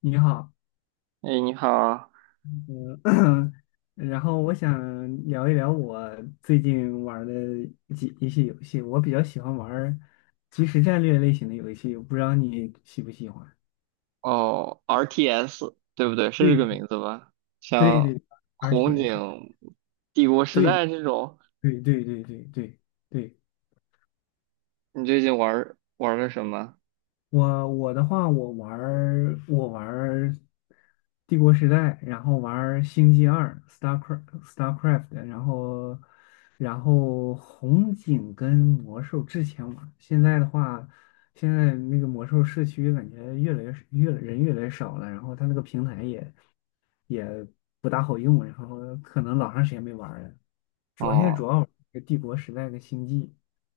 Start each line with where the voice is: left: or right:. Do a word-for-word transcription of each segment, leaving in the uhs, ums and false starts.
left: 你好，
right: 哎，你好。
left: 嗯，然后我想聊一聊我最近玩儿的几一些游戏。我比较喜欢玩儿即时战略类型的游戏，我不知道你喜不喜欢？
right: 哦，R T S 对不对？是这个
left: 对
right: 名字吧？
left: 对
right: 像
left: 对
right: 红
left: ，R T S，
right: 警、帝国时
left: 对
right: 代这种，
left: 对对对对对对。
right: 你最近玩玩个什么？
left: 我我的话，我玩儿我玩儿《帝国时代》，然后玩儿《星际二》（Starcraft）、Starcraft，然后然后红警跟魔兽之前玩儿，现在的话，现在那个魔兽社区感觉越来越越人越来越少了，然后它那个平台也也不大好用，然后可能老长时间没玩儿了，主要现在
right: 哦
left: 主要玩儿《帝国时代》跟《星际》，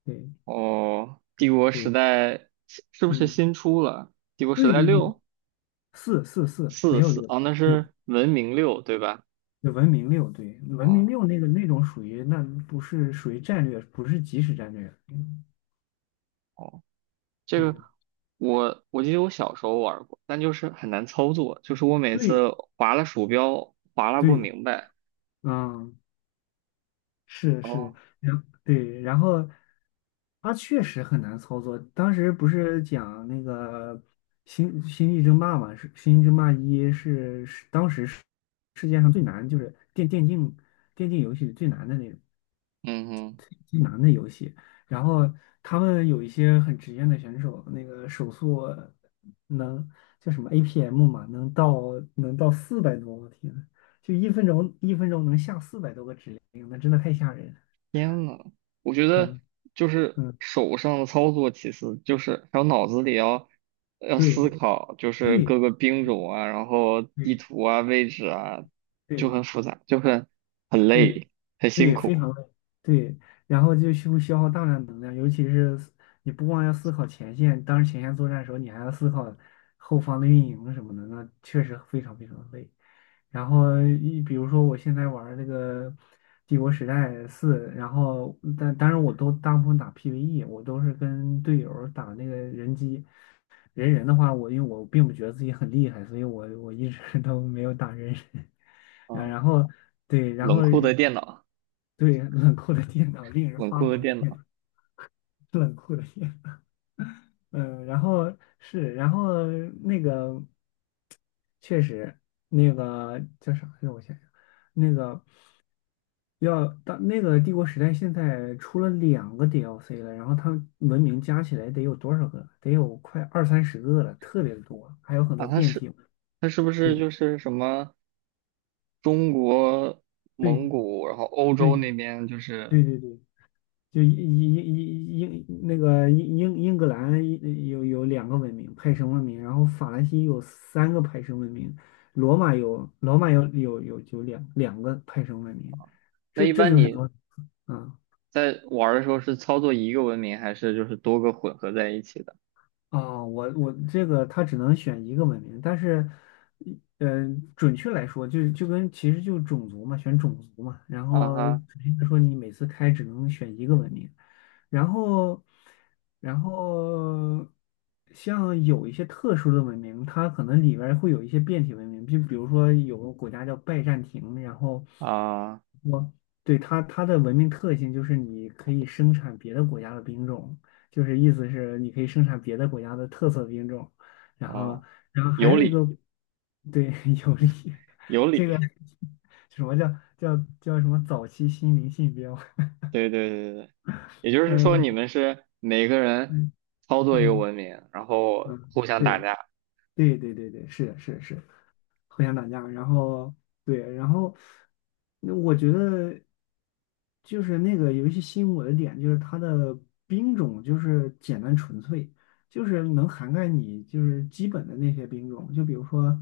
left: 对
right: 哦，帝国时
left: 对，
right: 代是是不是
left: 嗯，
right: 新出了？帝国时
left: 对
right: 代
left: 对对。
right: 六
left: 四四四没
right: 四
left: 有
right: 四
left: 六，
right: 哦，那
left: 对，
right: 是文明六对吧？
left: 对文明六，对，文明
right: 哦
left: 六那个那种属于，那不是属于战略，不是即时战略。嗯，
right: 哦，这个
left: 嗯
right: 我我记得我小时候玩过，但就是很难操作，就是我每
left: 对
right: 次划了鼠标划拉不
left: 对，
right: 明白。
left: 嗯，是是，
right: 哦，
left: 然对，然后它确实很难操作。当时不是讲那个星《星际争霸》嘛，是《星际争霸一》，是是当时世世界上最难，就是电电竞电竞游戏里最难的那种。
right: 嗯哼。
left: 最难的游戏。然后他们有一些很职业的选手，那个手速能叫什么 A P M 嘛，能到能到四百多，我天呐，就一分钟一分钟能下四百多个指令，那真的太吓人了。
right: 天呐，我觉得
left: 嗯
right: 就是
left: 嗯，
right: 手上的操作，其实就是还有脑子里要要
left: 对
right: 思考，就是
left: 对
right: 各个兵种啊，然后地
left: 对
right: 图啊、位置啊，就
left: 对，
right: 很复杂，就很很
left: 对，
right: 累，很辛
left: 对，非
right: 苦
left: 常累，对，然后就需消耗大量能量，尤其是思你不光要思考前线，当前线作战的时候，你还要思考后方的运营什么的，那确实非常非常累。然后一比如说我现在玩儿那个《帝国时代四》，然后但当然我都大部分打 P V E，我都是跟队友儿打那个人机，人人的话，我因为我并不觉得自己很厉害，所以我我一直 都没有打人人。啊，
right: 啊。
left: 然后对，然
right: 冷
left: 后
right: 酷的电脑，
left: 对冷酷的电脑，令人
right: 冷
left: 发
right: 酷的
left: 狂的
right: 电
left: 电
right: 脑
left: 脑，冷酷的电脑。嗯，然后是，然后那个确实，那个叫啥来着？我想想，那个。要到那个帝国时代，现在出了两个 D L C 了，然后它文明加起来得有多少个？得有快二三十个了，特别的多，还有很
right: 啊，
left: 多
right: 它
left: 变
right: 是
left: 体。
right: 它是不是
left: 对
right: 就是什么中国、
left: 对
right: 蒙古，然后欧
left: 对
right: 洲那边就是
left: 对对对，就英英英英英那个英英英格兰一有有两个文明派生文明，然后法兰西有三个派生文明，罗马有罗马有有有有两两个派生文明，
right: 那
left: 这
right: 一
left: 这
right: 般
left: 就是
right: 你
left: 说，啊、
right: 在玩儿的时候是操作一个文明，还是就是多个混合在一起的？
left: 啊，我我这个他只能选一个文明，但是，呃，准确来说，就是就跟，其实就是种族嘛，选种族嘛。然
right: 啊
left: 后
right: 哈
left: 准确说，你每次开只能选一个文明，然后，然后像有一些特殊的文明，它可能里边儿会有一些变体文明，就比如说有个国家叫拜占庭，然后
right: 啊
left: 我对它它的文明特性就是你可以生产别的国家的兵种。就是意思是你可以生产别的国家的特色兵种，然后，
right: 哦，
left: 然后还
right: 有
left: 有一个，
right: 理
left: 对，有利，
right: 有
left: 这个
right: 理，
left: 什么叫叫叫什么早期新灵信标？
right: 对对对对对，也就是说你
left: 嗯
right: 们是每个人
left: 嗯
right: 操作一个
left: 嗯
right: 文明，然后
left: 嗯，
right: 互相打
left: 对
right: 架
left: 对对对对，是的，是的，是的。互相打架，然后对，然后那我觉得就是那个游戏吸引我的点就是它的兵种就是简单纯粹，就是能涵盖你就是基本的那些兵种，就比如说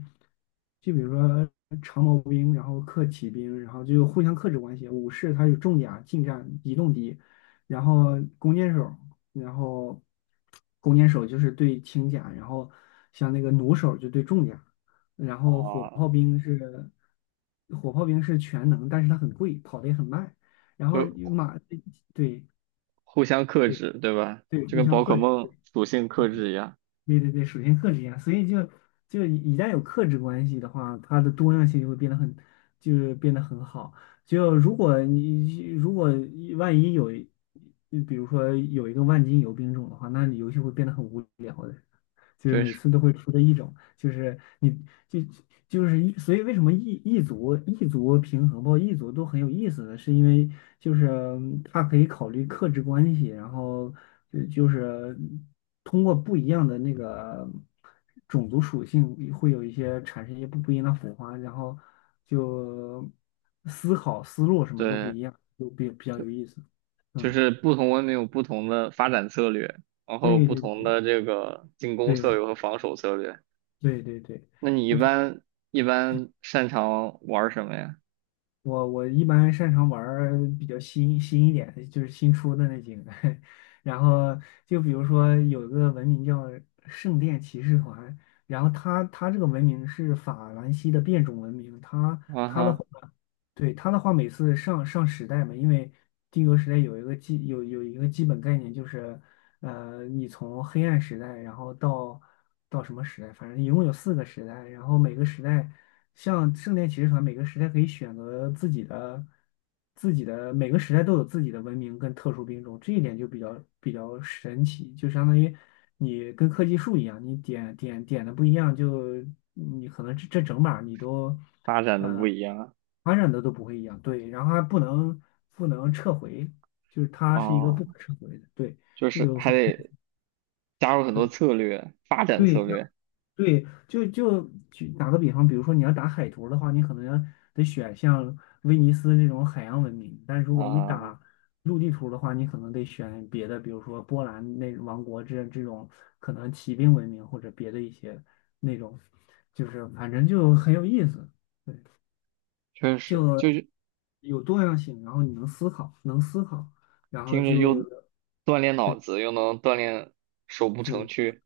left: 就比如说长矛兵，然后克骑兵，然后就互相克制关系，武士他有重甲、近战、移动敌，然后弓箭手，然后弓箭手，就是对轻甲，然后像那个弩手就对重甲。然后火
right: 啊，
left: 炮兵是火炮兵是全能，但是它很贵，跑得也很慢。然后与
right: 就
left: 马，对
right: 互相克
left: 对
right: 制，对吧？
left: 对，
right: 就
left: 互
right: 跟
left: 相
right: 宝可
left: 克制，对
right: 梦属性
left: 对
right: 克制一样，
left: 对对对，属性克制一样。所以就就一旦有克制关系的话，它的多样性就会变得很，就是变得很好。就如果你如果万一有一，比如说有一个万金油兵种的话，那你游戏会变得很无聊的。就是
right: 就
left: 每
right: 是
left: 次都会出的一种，就是你就就是一，所以为什么异异族异族平衡包括异族都很有意思呢？是因为就是它可以考虑克制关系，然后就就是通过不一样的那个种族属性会有一些产生一些不不一样的火花，然后就思考思路什么都不
right: 对，
left: 一样，就比比较有意思。
right: 就
left: 嗯，
right: 是不同文明有不同的发展策略，然后
left: 对
right: 不同
left: 对
right: 的这个进攻策
left: 对
right: 略和防守策略。
left: 对对对
right: 那你一
left: 对。同。
right: 般一般擅长玩儿什么呀？
left: 我我一般擅长玩儿比较新新一点的，就是新出的那几个。然后就比如说有一个文明叫圣殿骑士团，然后它它这个文明是法兰西的变种文明，它
right: 啊
left: 它的
right: 哈，
left: 话对他的话，每次上上时代嘛，因为帝国时代有一个基有有一个基本概念，就是呃，你从黑暗时代，然后到到什么时代，反正一共有四个时代，然后每个时代，像圣殿骑士团，每个时代可以选择自己的自己的每个时代都有自己的文明跟特殊兵种，这一点就比较比较神奇，就相当于你跟科技树一样，你点点点的不一样，就你可能这这整把你都。
right: 发展的不一样啊
left: 传染的都不会一样，对，然后还不能不能撤回，就是它是一个
right: 哦，
left: 不可撤回的，对，
right: 就
left: 这
right: 是
left: 就
right: 还
left: 很
right: 得加入很多
left: 对
right: 策略，发展策
left: 对，像
right: 略
left: 对，就就举打个比方，比如说你要打海图的话，你可能要得选像威尼斯这种海洋文明，但是如果你
right: 啊，
left: 打陆地图的话，你可能得选别的，比如说波兰那王国这这种可能骑兵文明或者别的一些那种，就是反正就很有意思，
right: 确实就是
left: 有多样性，然后你能思考，能思考，然后
right: 听着
left: 就
right: 又锻炼脑
left: 对，
right: 子，又能锻炼手部
left: 就
right: 程
left: 是
right: 序，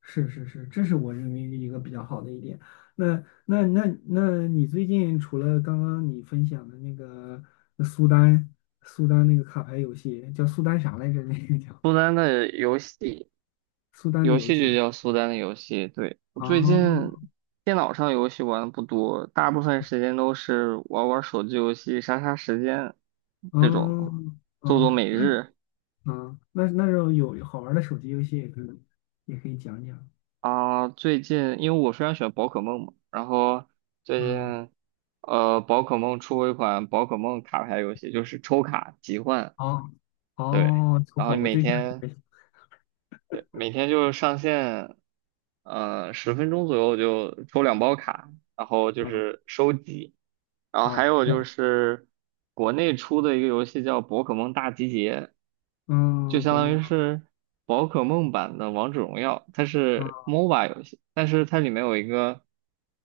left: 是是是，这是我认为一个比较好的一点。那那那那你最近除了刚刚你分享的那个苏丹苏丹那个卡牌游戏，叫苏丹啥来着？那个叫
right: 苏丹的游戏，
left: 苏丹的
right: 游
left: 游
right: 戏就
left: 戏，
right: 叫苏丹的游戏。对，我
left: 啊
right: 最近
left: 哦
right: 电脑上游戏玩的不多，大部分时间都是玩玩手机游戏、杀杀时间这种，做做
left: 哦
right: 每日
left: 哦，那那种有好玩的手机游戏也可以也可以讲讲，
right: 啊。最近因为我非常喜欢宝可梦嘛，然后最
left: 嗯，
right: 近呃宝可梦出过一款宝可梦卡牌游戏，就是抽卡集换，
left: 好，
right: 对，
left: 哦，我
right: 然
left: 靠，
right: 后你
left: 我
right: 每
left: 对象还
right: 天。
left: 没，
right: 对，每天就是上线，嗯、十分钟左右就抽两包卡，然后就
left: 嗯。
right: 是收集，然后还
left: 哦
right: 有就
left: 哦，
right: 是国内出的一个游戏叫《宝可梦大集结》，就
left: 嗯，
right: 相
left: 国内
right: 当
left: 啊，
right: 于是宝可梦版的王者荣耀，它
left: 嗯，
right: 是 MOBA 游戏，但是它里面有一个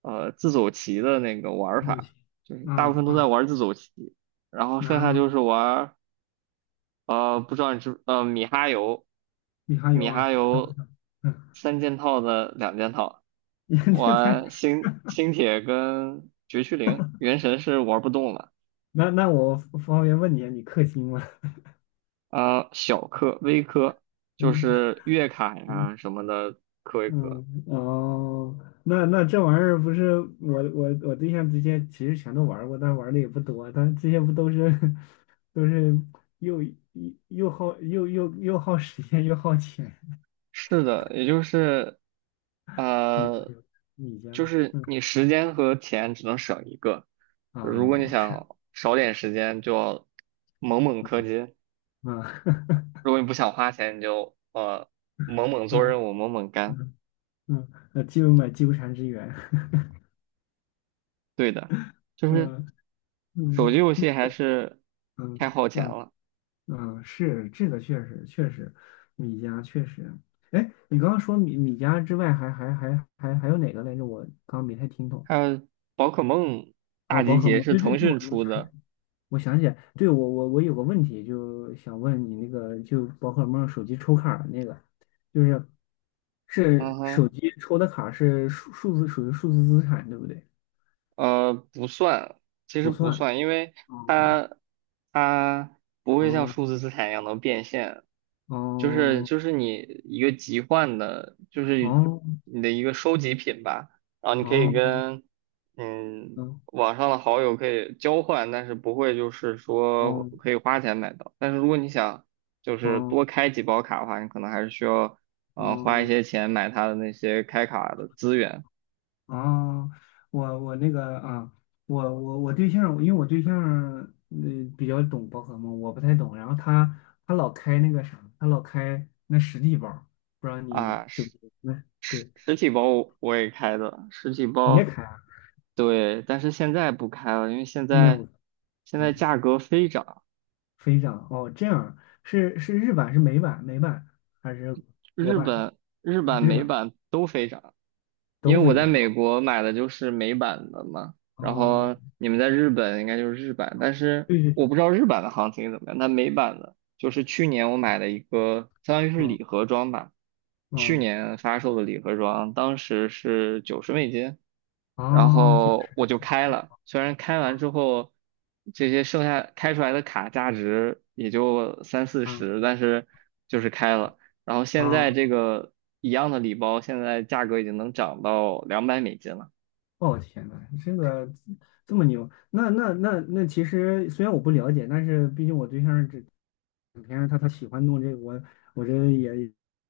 right: 呃自走棋的那个玩儿
left: 不
right: 法，
left: 行，
right: 就是大部
left: 啊，
right: 分都在
left: 啊，
right: 玩儿自走棋，然后剩
left: 那，
right: 下就是玩。呃，不知道你知呃米哈游，
left: 你还有
right: 米哈
left: 啊，
right: 游
left: 嗯，
right: 三件套的两件套，
left: 你这才，
right: 玩星星铁跟绝区零，原神是玩不动了。
left: 那那我方便问你啊，你氪金吗？
right: 啊、小氪、微氪就
left: 嗯
right: 是月卡
left: 嗯
right: 呀什么的氪一氪。
left: 嗯哦，那那这玩意儿不是，我我我对象之前其实全都玩过，但玩的也不多，但这些不都是 都是，又又耗又又又耗时间又耗钱，
right: 是的，也就是
left: 你
right: 呃，
left: 你家，
right: 就是
left: 嗯
right: 你时间和钱只能省一个，
left: 啊
right: 如果你
left: 是
right: 想少点时间，就要猛猛氪金。
left: 啊
right: 如果你不想花钱，你就呃猛猛 做
left: 嗯。
right: 任务，猛猛干。
left: 嗯嗯，呃，就买纠缠之源，
right: 对的，就是
left: 嗯
right: 手机
left: 嗯
right: 游戏还是
left: 嗯
right: 太耗钱
left: 嗯
right: 了。
left: 嗯，是这个确实确实，米家确实，哎，你刚刚说米米家之外，还，还还还还还有哪个来着？我刚刚没太听懂。
right: 还有宝可梦大
left: 哦，宝
right: 集
left: 可
right: 结
left: 梦，
right: 是
left: 对对
right: 腾
left: 对，
right: 讯
left: 我我
right: 出
left: 想起来，
right: 的。
left: 我想起来对，我我我有个问题，就想问你那个，就宝可梦手机抽卡儿那个，就是
right: 嗯
left: 是手
right: 哼。
left: 机抽的卡是数数字属于数字资产，对不对？
right: 呃，不算，其实
left: 不
right: 不
left: 算。
right: 算，因为
left: 哦
right: 它它不会像
left: 哦
right: 数字资产一样能变现，就是
left: 哦。
right: 就是你一个集换的，就是
left: 哦
right: 你的一个收集品吧，然后你可以
left: 哦
right: 跟嗯
left: 哦
right: 网上的好友可以交换，但是不会就是说可
left: 哦
right: 以花钱买到，但是如果你想就是
left: 哦
right: 多开几包卡的话，你可能还是需要嗯、呃花一
left: 哦
right: 些钱买它的那些开卡的资源。
left: 哦，哦我我那个啊，我我我对象，因为我对象嗯、呃比较懂宝可梦，我不太懂，然后他他老开那个啥，他老开那实地包，不知道你
right: 啊，
left: 就，
right: 实
left: 那
right: 实
left: 对，
right: 实体包我我也开的，实体
left: 你也
right: 包，
left: 开啊？
right: 对，但是现在不开了，因为现
left: 那个，
right: 在
left: 我
right: 现在
left: 啊，
right: 价格飞涨，
left: 飞涨哦，这样是是日版是美版美版还是国
right: 日
left: 版？
right: 本日版
left: 日
right: 美
left: 版
right: 版都飞涨。因
left: 都
right: 为我
left: 飞
right: 在
left: 涨
right: 美
left: 啊？
right: 国买的就是美版的嘛，然
left: 哦，
right: 后你们在日本应该就是日版，但是
left: 对对
right: 我不
left: 对，
right: 知道日版的行情怎么样。那美版的，就是去年我买的一个，相当于是礼
left: 嗯
right: 盒装吧，
left: 嗯。
right: 去
left: 哦
right: 年发售的礼盒装，当时是九十美金，然
left: 哦，这不
right: 后我
left: 是
right: 就开了，虽然开完之后，这些剩下开出来的卡价值也就三四
left: 啊
right: 十，但是就是开了。然后现在这
left: 啊
right: 个一样的礼包，现在价格已经能涨到两百美金了。
left: 哦天呐，这个这么牛，那那那那其实虽然我不了解，但是毕竟我对象这平时他他喜欢弄这个，我我这也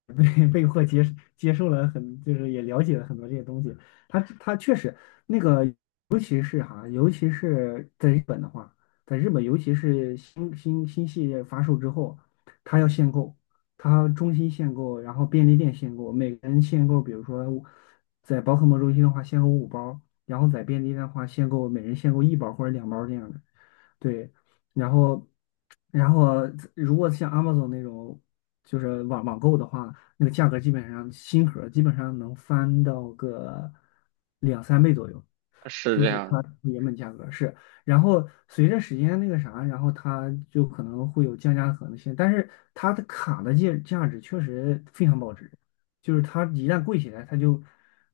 left: 被被迫接接受了很，就是也了解了很多这些东西。他他确实那个，尤其是哈，尤其是在日本的话，在日本尤其是新新新系列发售之后，他要限购，他中心限购，然后便利店限购，每个人限购，比如说在宝可梦中心的话，限购五包。然后在便利店的话，限购每人限购一包或者两包这样的。对，然后，然后如果像 Amazon 那种就是网网购的话，那个价格基本上新盒儿基本上能翻到个两三倍左右，
right: 是
left: 就
right: 这
left: 是
right: 样
left: 它
right: 的。
left: 原本价格是。然后随着时间那个啥，然后它就可能会有降价的可能性，但是它的卡的价价值确实非常保值，就是它一旦贵起来，它就。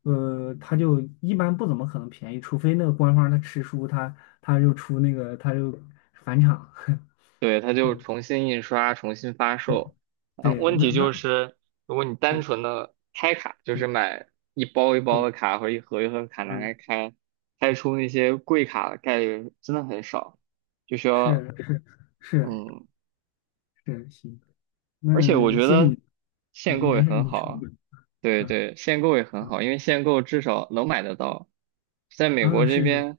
left: 呃，它就一般不怎么可能便宜，除非那个官方它吃书，它。他又出那个，他又返场，
right: 对，它 就
left: 对
right: 重新印刷、重新发
left: 对
right: 售。嗯，
left: 对，
right: 问
left: 那
right: 题就
left: 那
right: 是，如果你单
left: 对
right: 纯的开卡，就
left: 对
right: 是买一包一包
left: 对，
right: 的卡或者一盒一盒的卡拿
left: 嗯，
right: 来开，开出那些贵卡的概率真的很少，就需要
left: 是是
right: 嗯，
left: 是，行，
right: 而且我
left: 那
right: 觉
left: 谢谢
right: 得
left: 你，嗯，
right: 限购也
left: 没事，
right: 很
left: 你
right: 好
left: 说，
right: 啊。对
left: 嗯
right: 对，限购也很
left: 嗯
right: 好，因为限购至少能买得到。在美国
left: 嗯，
right: 这
left: 是是，
right: 边，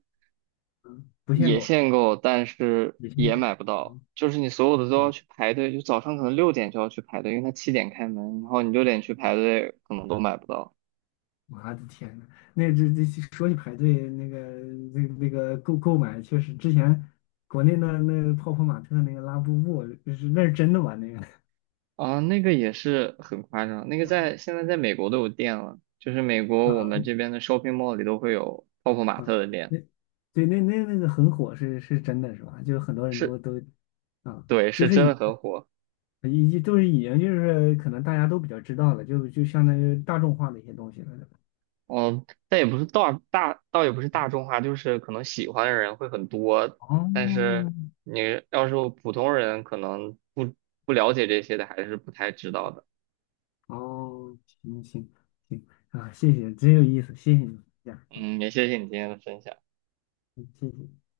left: 嗯，不限
right: 也
left: 购，
right: 限购，但是
left: 也限
right: 也
left: 购，
right: 买不到，
left: 哦
right: 就是你所有的都要
left: 哦，
right: 去排队，就早上可能六点就要去排队，因为它七点开门，然后你六点去排队，可能都买不到
left: 我的天呐，那这这说起排队，那个那那个购购买，确实之前国内那那泡泡玛特那个拉布布，就是那是真的吗？那个
right: 啊。那个也是很夸张，那个
left: 啊。
right: 在现在在美国都有店了，就是美国我
left: 啊
right: 们这边的 shopping mall 里都会有泡泡玛
left: 啊，
right: 特的店，
left: 那对那那那个很火是，是真的是吧？就很多人都
right: 是，
left: 都啊，
right: 对，是
left: 就是
right: 真的
left: 已
right: 很火。
left: 已经都是已经就是可能大家都比较知道了，就就相当于大众化的一些东西了，对吧？
right: 嗯，但也不是大大，倒也不是大众化，就是可能喜欢的人会很多，
left: 哦，
right: 但是你要是普通人，可能不不了解这些的，还是不太知道的。
left: 哦，行行行啊，谢谢，真有意思，谢谢你这样啊，
right: 嗯，也谢谢你今天的分享。
left: 嗯谢谢。